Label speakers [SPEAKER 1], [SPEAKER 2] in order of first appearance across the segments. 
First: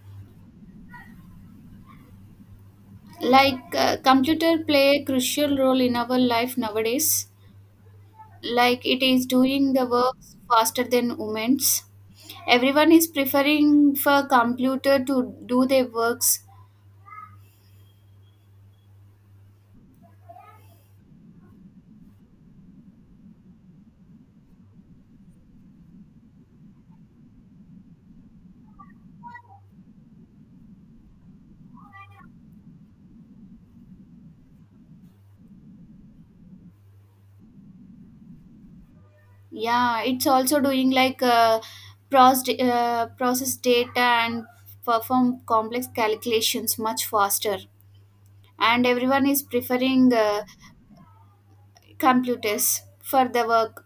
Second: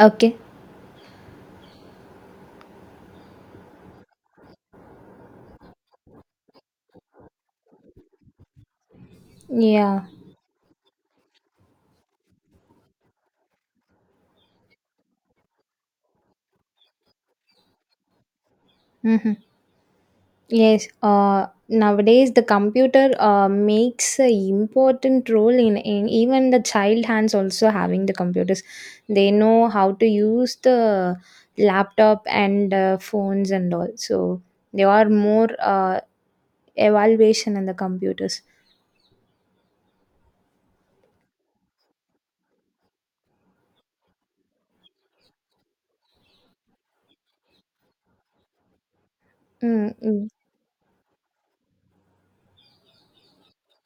[SPEAKER 1] Okay.
[SPEAKER 2] Like computer play a crucial role in our life nowadays. Like it is doing the
[SPEAKER 1] Yeah.
[SPEAKER 2] work faster than humans. Everyone is preferring for computer to do their works.
[SPEAKER 1] Mm-hmm. Yes. Nowadays, the computer makes an important role in even the child hands also having the computers. They know how to use the laptop and phones and all. So they are more evaluation in the computers.
[SPEAKER 2] Yeah, it's also doing like process data and perform complex calculations much faster, and everyone is preferring
[SPEAKER 1] Mm,
[SPEAKER 2] computers for the work.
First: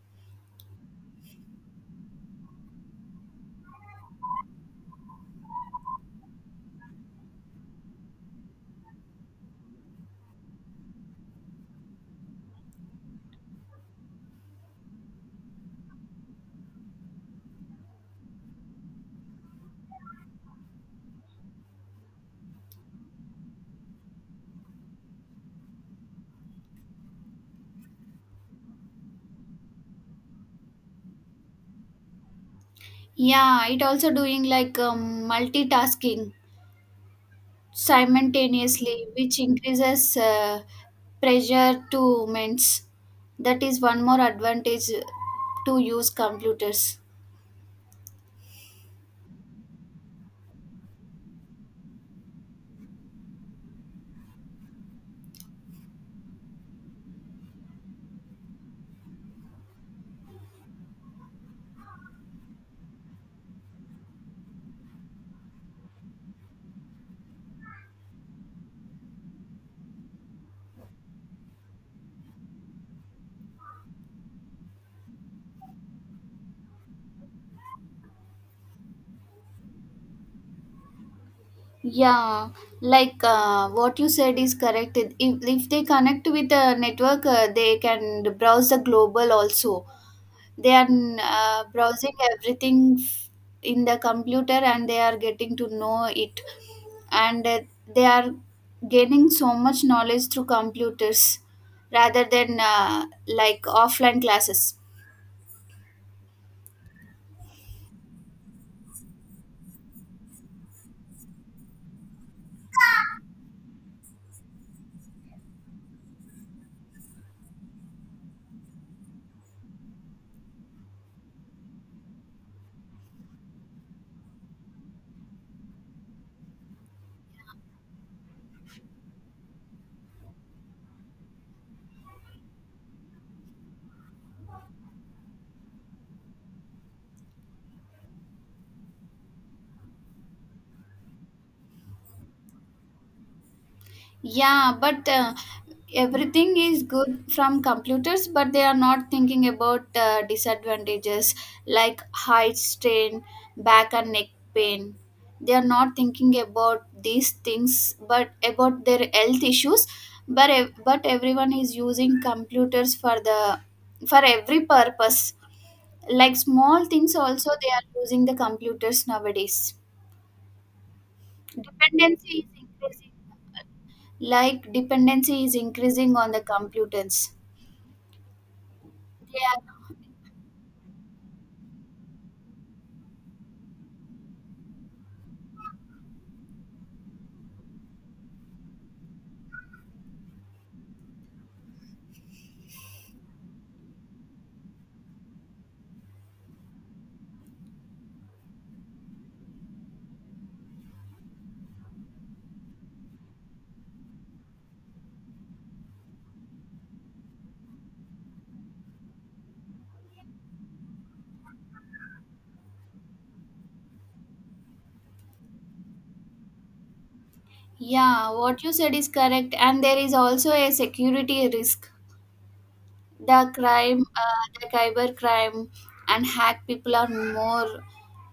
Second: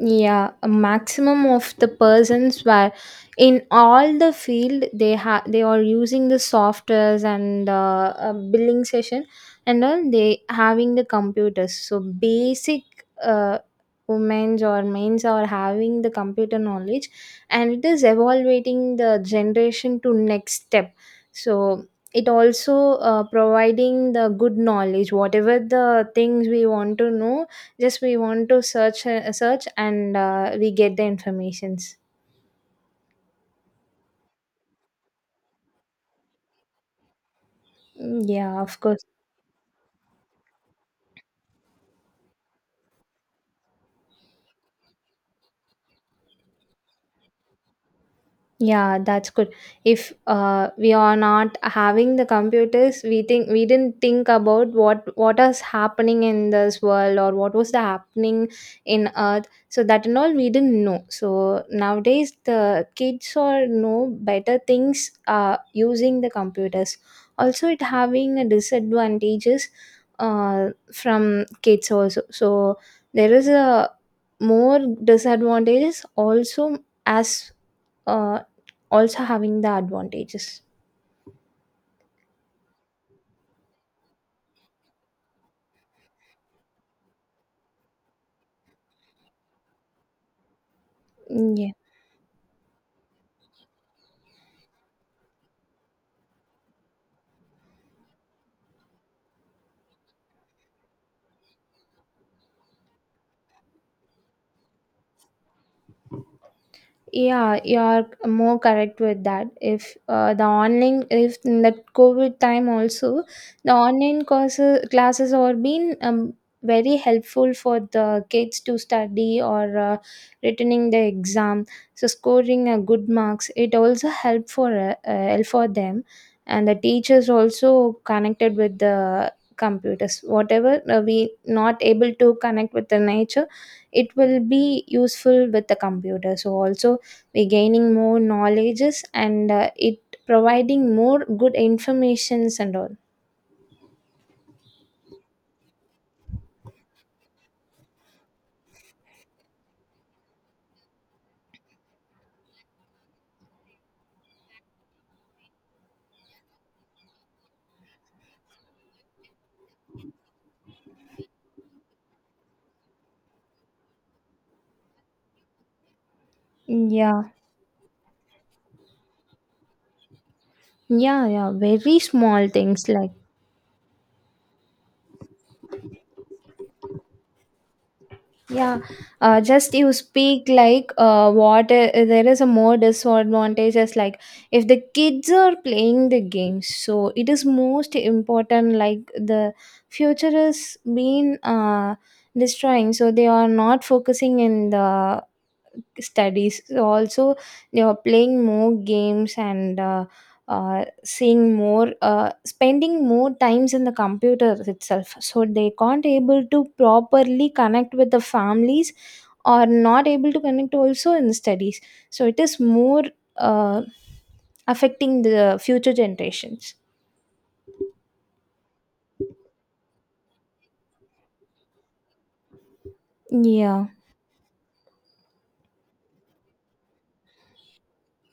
[SPEAKER 1] yeah, a maximum of the persons were in all the field they are using the softwares and billing session and all they having the computers so basic uh, women's or men's are having the computer knowledge, and it is evaluating the generation to next step, so it also providing the good knowledge whatever the things we want to know. Just we want to search, and we get the informations.
[SPEAKER 2] Yeah, it also doing like multitasking
[SPEAKER 1] Yeah, of course.
[SPEAKER 2] simultaneously, which increases pressure to mints. That is one more advantage to use computers.
[SPEAKER 1] Yeah, that's good. If we are not having the computers, we think we didn't think about what is happening in this world, or what was the happening in Earth. So that and all we didn't know. So nowadays the kids are know better things using the computers. Also, it having a disadvantages from kids also. So there is a more disadvantages also as uh, also having the advantages.
[SPEAKER 2] Yeah, like what you said is correct. If they connect with the network, they can browse the global also. They are
[SPEAKER 1] Mm, yeah.
[SPEAKER 2] browsing everything in the computer, and they are getting to know it, and they are gaining so much knowledge through computers, rather than like offline classes.
[SPEAKER 1] Yeah, you're more correct with that. If the online, if in the COVID time also, the online courses classes are been very helpful for the kids to study or returning the exam. So scoring a good marks, it also help for help for them, and the teachers also connected with the computers. Whatever we not able to connect with the nature, it will be useful with the computer. So also we're gaining more knowledges, and it providing more good informations and all.
[SPEAKER 2] Yeah, but everything is good from computers, but they are not thinking about disadvantages like height strain, back and neck pain. They are not thinking about these things, but about their health issues. But everyone is using computers for the for every purpose. Like small things,
[SPEAKER 1] Yeah.
[SPEAKER 2] also they are using the computers nowadays.
[SPEAKER 1] Yeah, yeah, very small
[SPEAKER 2] Dependency is
[SPEAKER 1] things
[SPEAKER 2] increasing,
[SPEAKER 1] like
[SPEAKER 2] like dependency is increasing on the computers.
[SPEAKER 1] yeah
[SPEAKER 2] Yeah.
[SPEAKER 1] just you speak like what there is a more disadvantages like if the kids are playing the games, so it is most important like the future is being destroying, so they are not focusing in the studies also, you know, playing more games, and seeing more spending more times in the computer itself, so they can't able to properly connect with the families or not able to connect also in studies. So it is more uh, affecting the future generations.
[SPEAKER 2] Yeah, what you said is correct, and there is also a security risk. The
[SPEAKER 1] Yeah.
[SPEAKER 2] crime, the cyber crime, and hack people are more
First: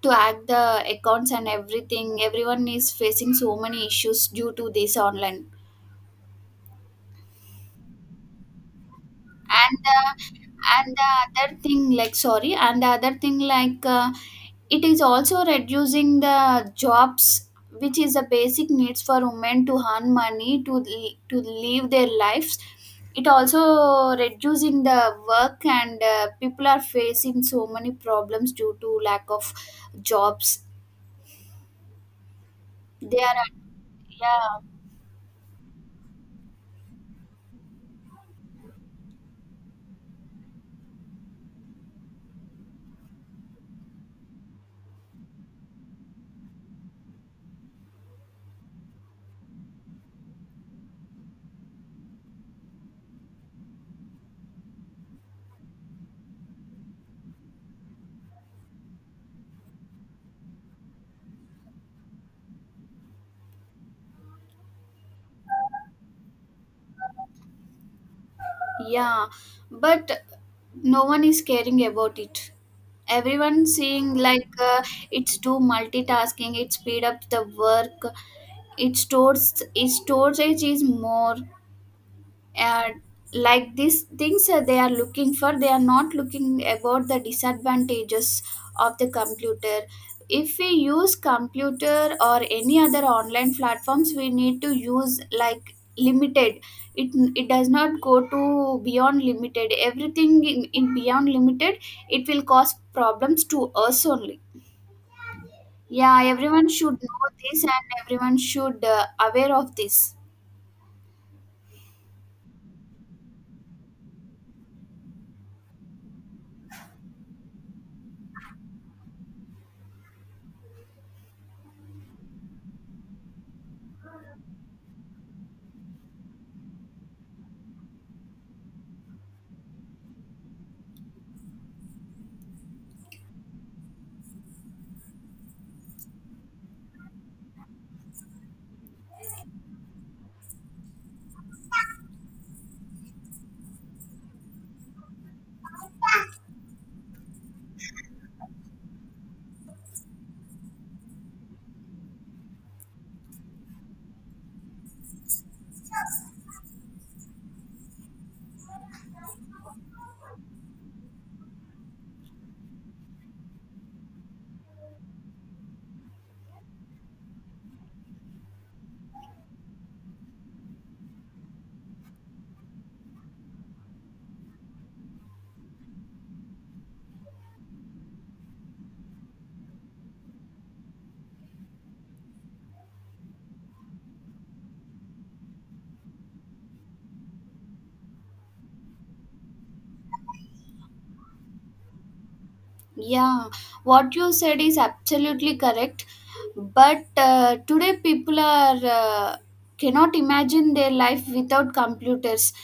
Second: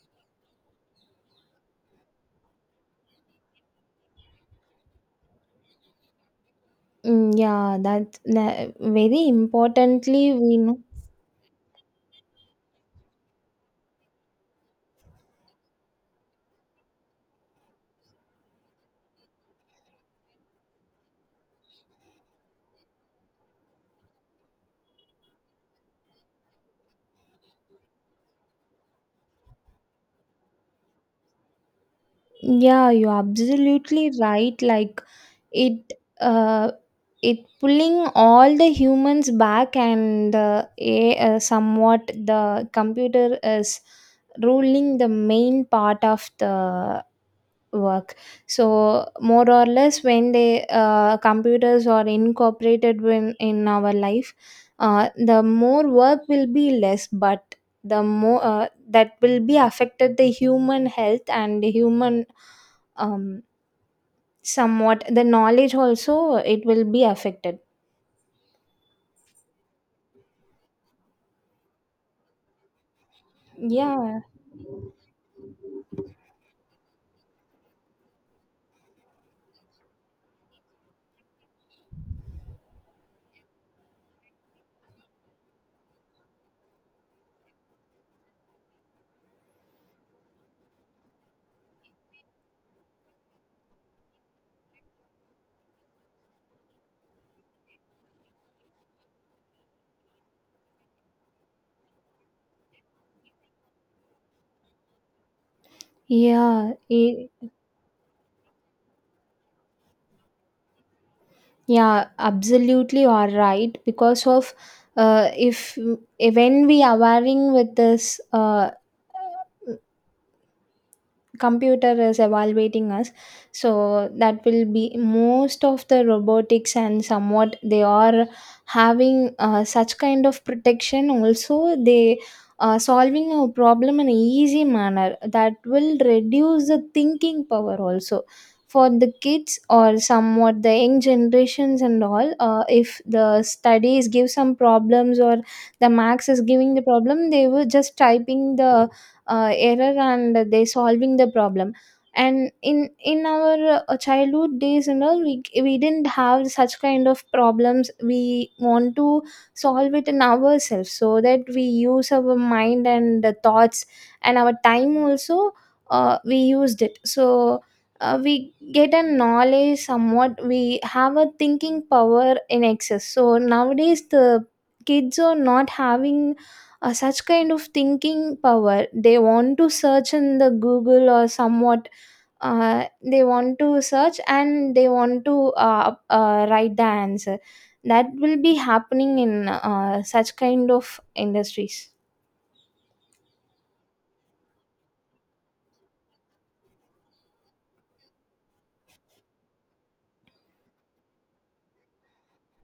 [SPEAKER 2] to hack the accounts and everything. Everyone is facing so many issues due to this online.
[SPEAKER 1] Yeah, that very
[SPEAKER 2] And
[SPEAKER 1] importantly we know.
[SPEAKER 2] and the other thing like sorry and the other thing like it is also reducing the jobs, which is the basic needs for women to earn money to to live their lives. It also reducing the work, and people are facing so many problems due to lack of jobs.
[SPEAKER 1] Yeah,
[SPEAKER 2] They
[SPEAKER 1] you're
[SPEAKER 2] are,
[SPEAKER 1] absolutely
[SPEAKER 2] yeah
[SPEAKER 1] right like it uh, it pulling all the humans back, and somewhat the computer is ruling the main part of the work. So more or less when they computers are incorporated when in our life, the more work will be less, but the more that will be affected the human health and the human um, somewhat. The knowledge also, it will be affected.
[SPEAKER 2] yeah, but no one is caring about it. Everyone saying
[SPEAKER 1] Yeah.
[SPEAKER 2] like it's do multitasking, it speed up the work, it storage is more, and like these things that they are looking for, they are not looking about the disadvantages of the computer. If we use computer or any other online platforms, we need to use like limited. It it does not go to beyond limited. Everything in beyond limited, it will cause problems to us only. Yeah, everyone
[SPEAKER 1] Yeah,
[SPEAKER 2] should know
[SPEAKER 1] i-
[SPEAKER 2] this, and everyone should aware of this.
[SPEAKER 1] yeah, absolutely, you are right. Because of uh, if, if when we are aware with this computer is evaluating us, so that will be most of the robotics, and somewhat they are having such kind of protection also. They solving a problem in an easy manner that will reduce the thinking power also for the kids or somewhat the young generations and all. If the studies give some problems, or the max is giving the problem, they were just typing the error and they solving the problem. And in our childhood days, you know, we didn't have such kind of problems. We want to solve it in ourselves, so that we use our mind and the thoughts and our time also. We used it, so we get a knowledge somewhat we have a thinking power in excess. So nowadays the kids are not having such kind of thinking power. They want to search in the Google or somewhat uh, they want to search and they want to write the answer, that will be happening in such kind of industries.
[SPEAKER 2] Yeah, what you said is absolutely correct. But today people are cannot imagine their life without computers,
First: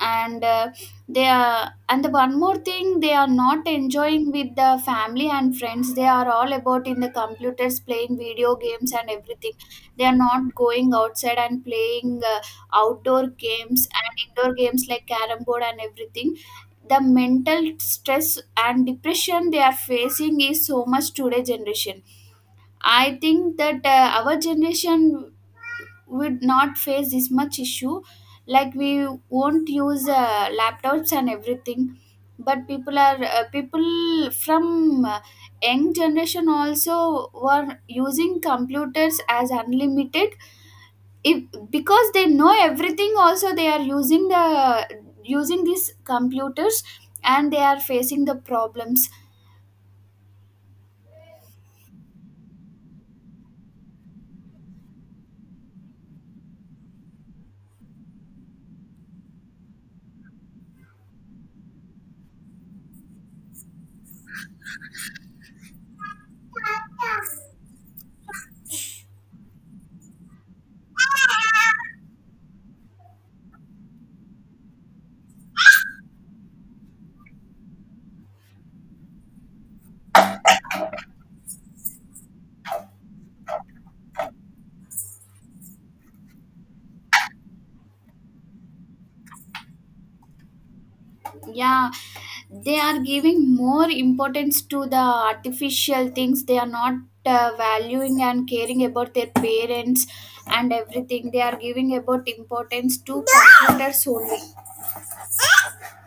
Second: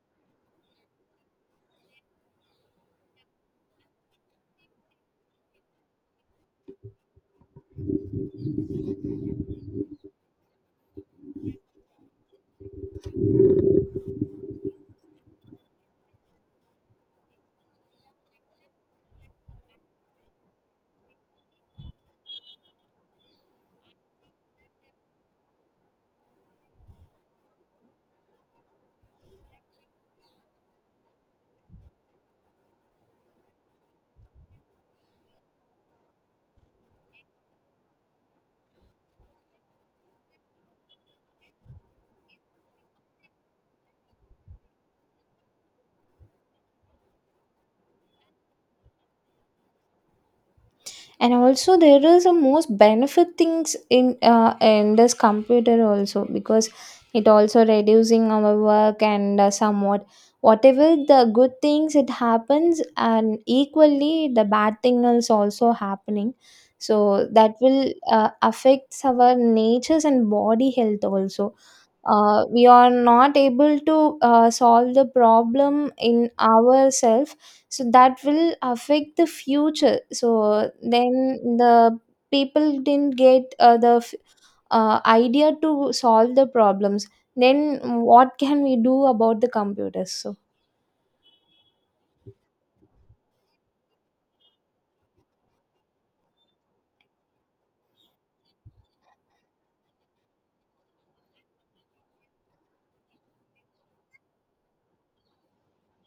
[SPEAKER 2] and they are. And the one more thing, they are not enjoying with the family and friends. They are all about in the computers, playing video games and everything. They are not going outside and playing outdoor games and indoor games like carrom board and everything. The mental stress and depression they are facing is so much today generation. I think that our generation would not face this much issue, like we won't use laptops and everything. But people are people from young generation also were using computers as unlimited. If, because they know everything, also they are using the using these computers, and they are facing the problems.
[SPEAKER 1] And also there is a most benefit things in this computer also, because it also reducing our work, and somewhat whatever the good things it happens and equally the bad thing is also happening. So that will affects our natures and body health also. We are not able to solve the problem in ourselves, so that will affect the future. So then the people didn't get idea to solve the problems. Then what can we do about the computers so.
[SPEAKER 2] Yeah, they are giving more importance to the artificial things. They are not valuing and caring about their parents and everything. They are giving about importance to computers only.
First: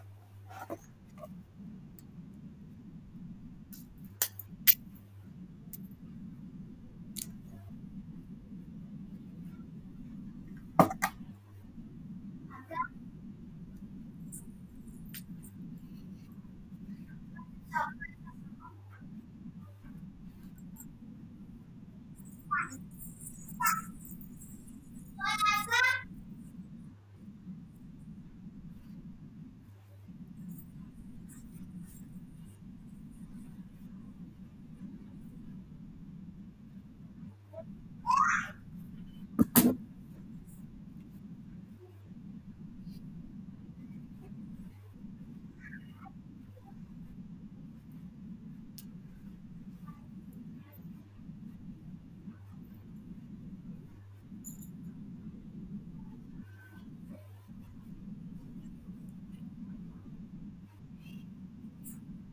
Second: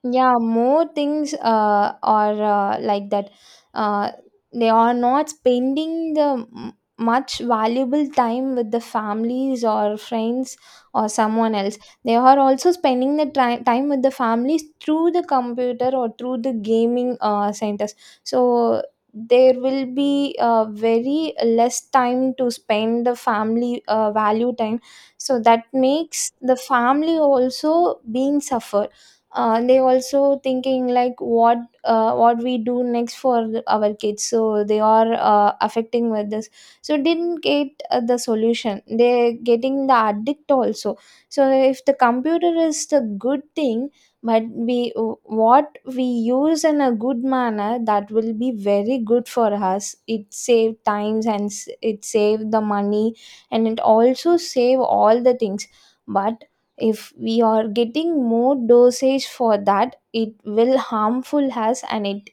[SPEAKER 1] Yeah, more things are like that. Uh, they are not spending the much valuable time with the families or friends or someone else. They are also spending the time with the families through the computer or through the gaming centers. So there will be very less time to spend the family value time. So that makes the family also being suffered. They also thinking like what we do next for the- our kids, so they are affecting with this, so didn't get the solution they getting the addict also. So if the computer is the good thing, but we what we use in a good manner that will be very good for us. It save times, and it save the money, and it also save all the things. But if we are getting more dosage for that, it will harmful us, and it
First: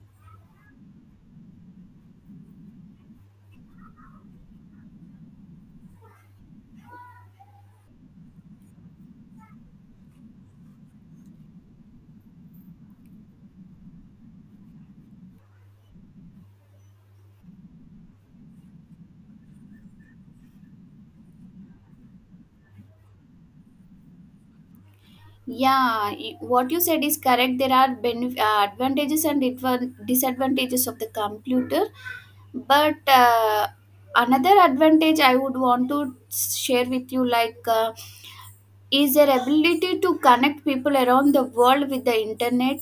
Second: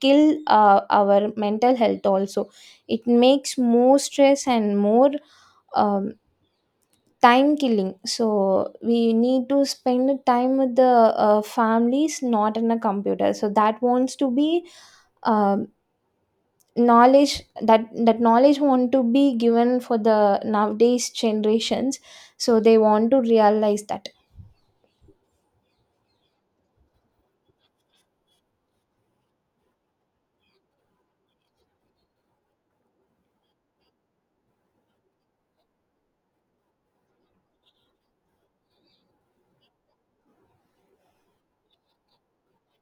[SPEAKER 1] kill our mental health also. It makes more stress and more um, time killing. So we need to spend time with the families, not in a computer. So that wants to be um, knowledge. That knowledge want to be given for the nowadays generations, so they want to realize that.
[SPEAKER 2] Yeah, what you said is correct. There are advantages and disadvantages of the computer. But another advantage I would want to share with you, like is their ability to connect people around the world with the internet.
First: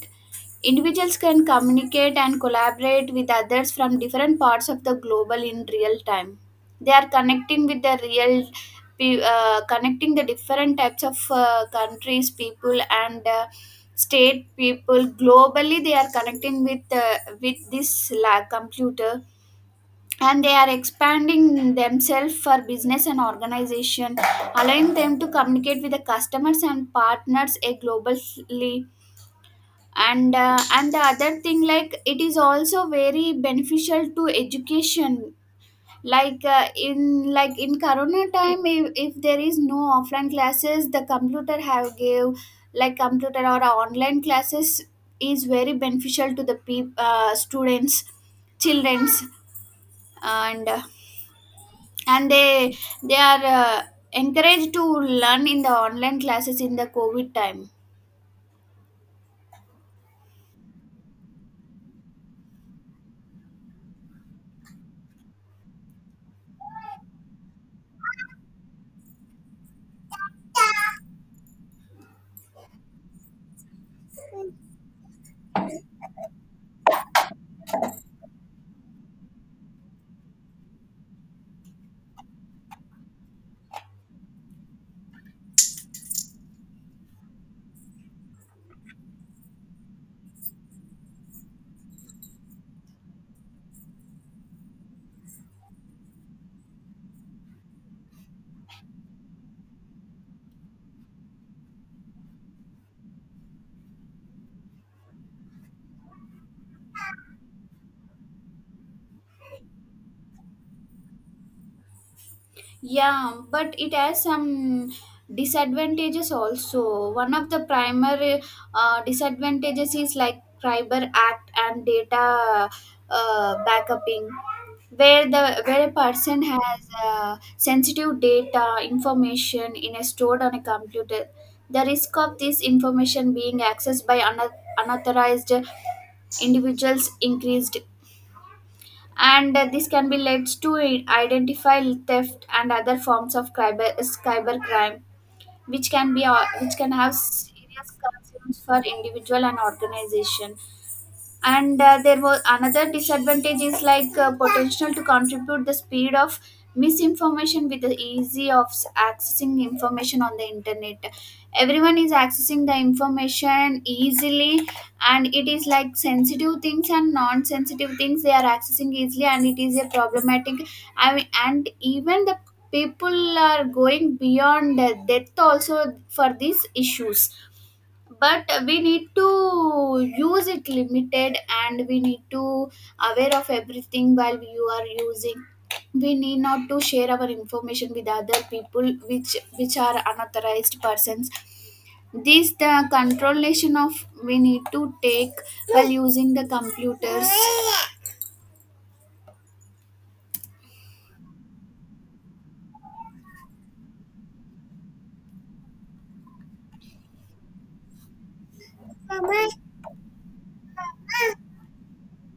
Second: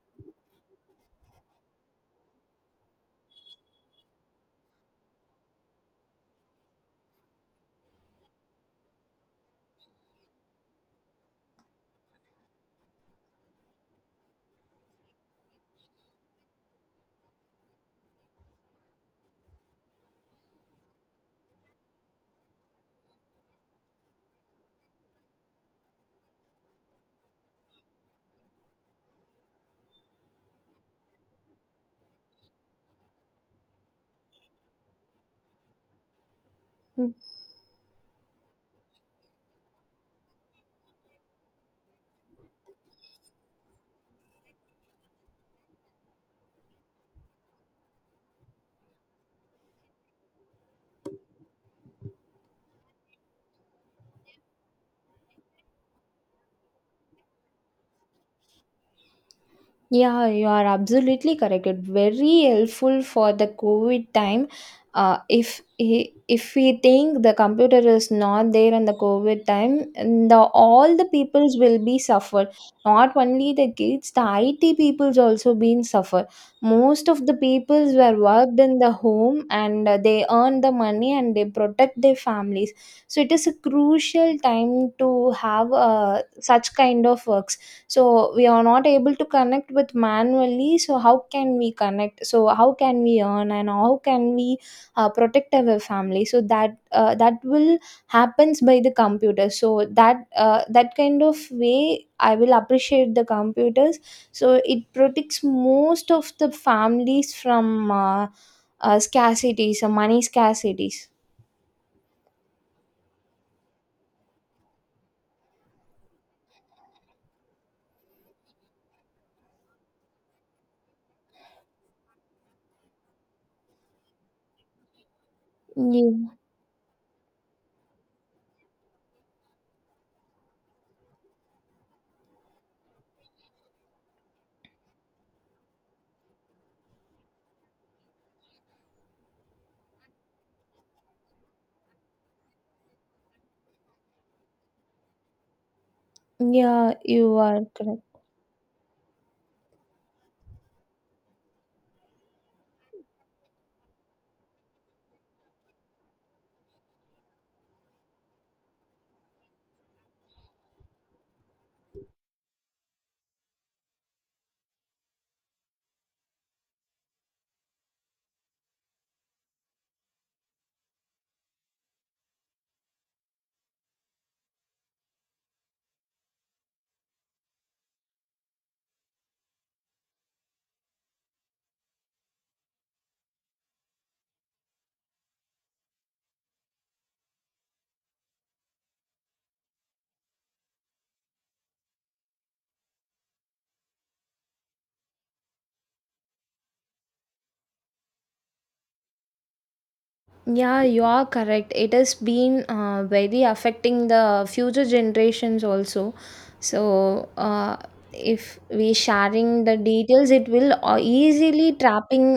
[SPEAKER 2] Individuals can communicate and collaborate with others from different parts of the global in real time. They are connecting with the real, connecting the different types of countries, people, and state people globally. They are connecting with computer, and they are expanding themselves for business and organization, allowing them to communicate with the customers and partners a globally. And the other thing, like it is also very beneficial to education, like in corona time. If there is no offline classes, the computer have gave like computer or online classes is very beneficial to the peop students, childrens. And and they they are encouraged to learn in the online classes in the covid time.
[SPEAKER 1] Yeah, you are absolutely correct. It very helpful for the COVID time. If we think the computer is not there in the COVID time, and the all the peoples will be suffered. Not only the kids, the IT peoples also been suffer. Most of the peoples were worked in the home, and they earn the money and they protect their families. So it is a crucial time to have such kind of work, so we are not able to connect with manually. So how can we connect? So how can we earn, and how can we protect our family? So that that will happens by the computer. So that that kind of way I will appreciate the computers. So it protects most of the families from scarcities, money scarcities.
[SPEAKER 2] Yeah, but it has some disadvantages also. One of the primary disadvantages is like cyber act and data backupping, where the where a
[SPEAKER 1] Yeah,
[SPEAKER 2] person has sensitive data information in a stored on a computer. The risk of this information being accessed by unauthorized individuals increased, and this can be led to identify theft and other forms of cyber crime, which can be which can
[SPEAKER 1] yeah,
[SPEAKER 2] have
[SPEAKER 1] you are
[SPEAKER 2] serious
[SPEAKER 1] correct.
[SPEAKER 2] concerns for individual and organization. And there was another disadvantage is like potential to contribute the speed of misinformation with the easy of accessing information on the internet. Everyone is accessing the information easily, and it is like sensitive things and non-sensitive things. They are accessing easily, and it is a problematic. I mean, and even the people are going beyond death also for these issues. But we need to use it limited, and we need to aware of everything while you are using. We need not to share our information with other people, which are unauthorized persons. This the controlation of we need to take while using the computers.
[SPEAKER 1] Yeah, you are correct. It has been very affecting the future generations also. So, if we sharing the details, it will easily trapping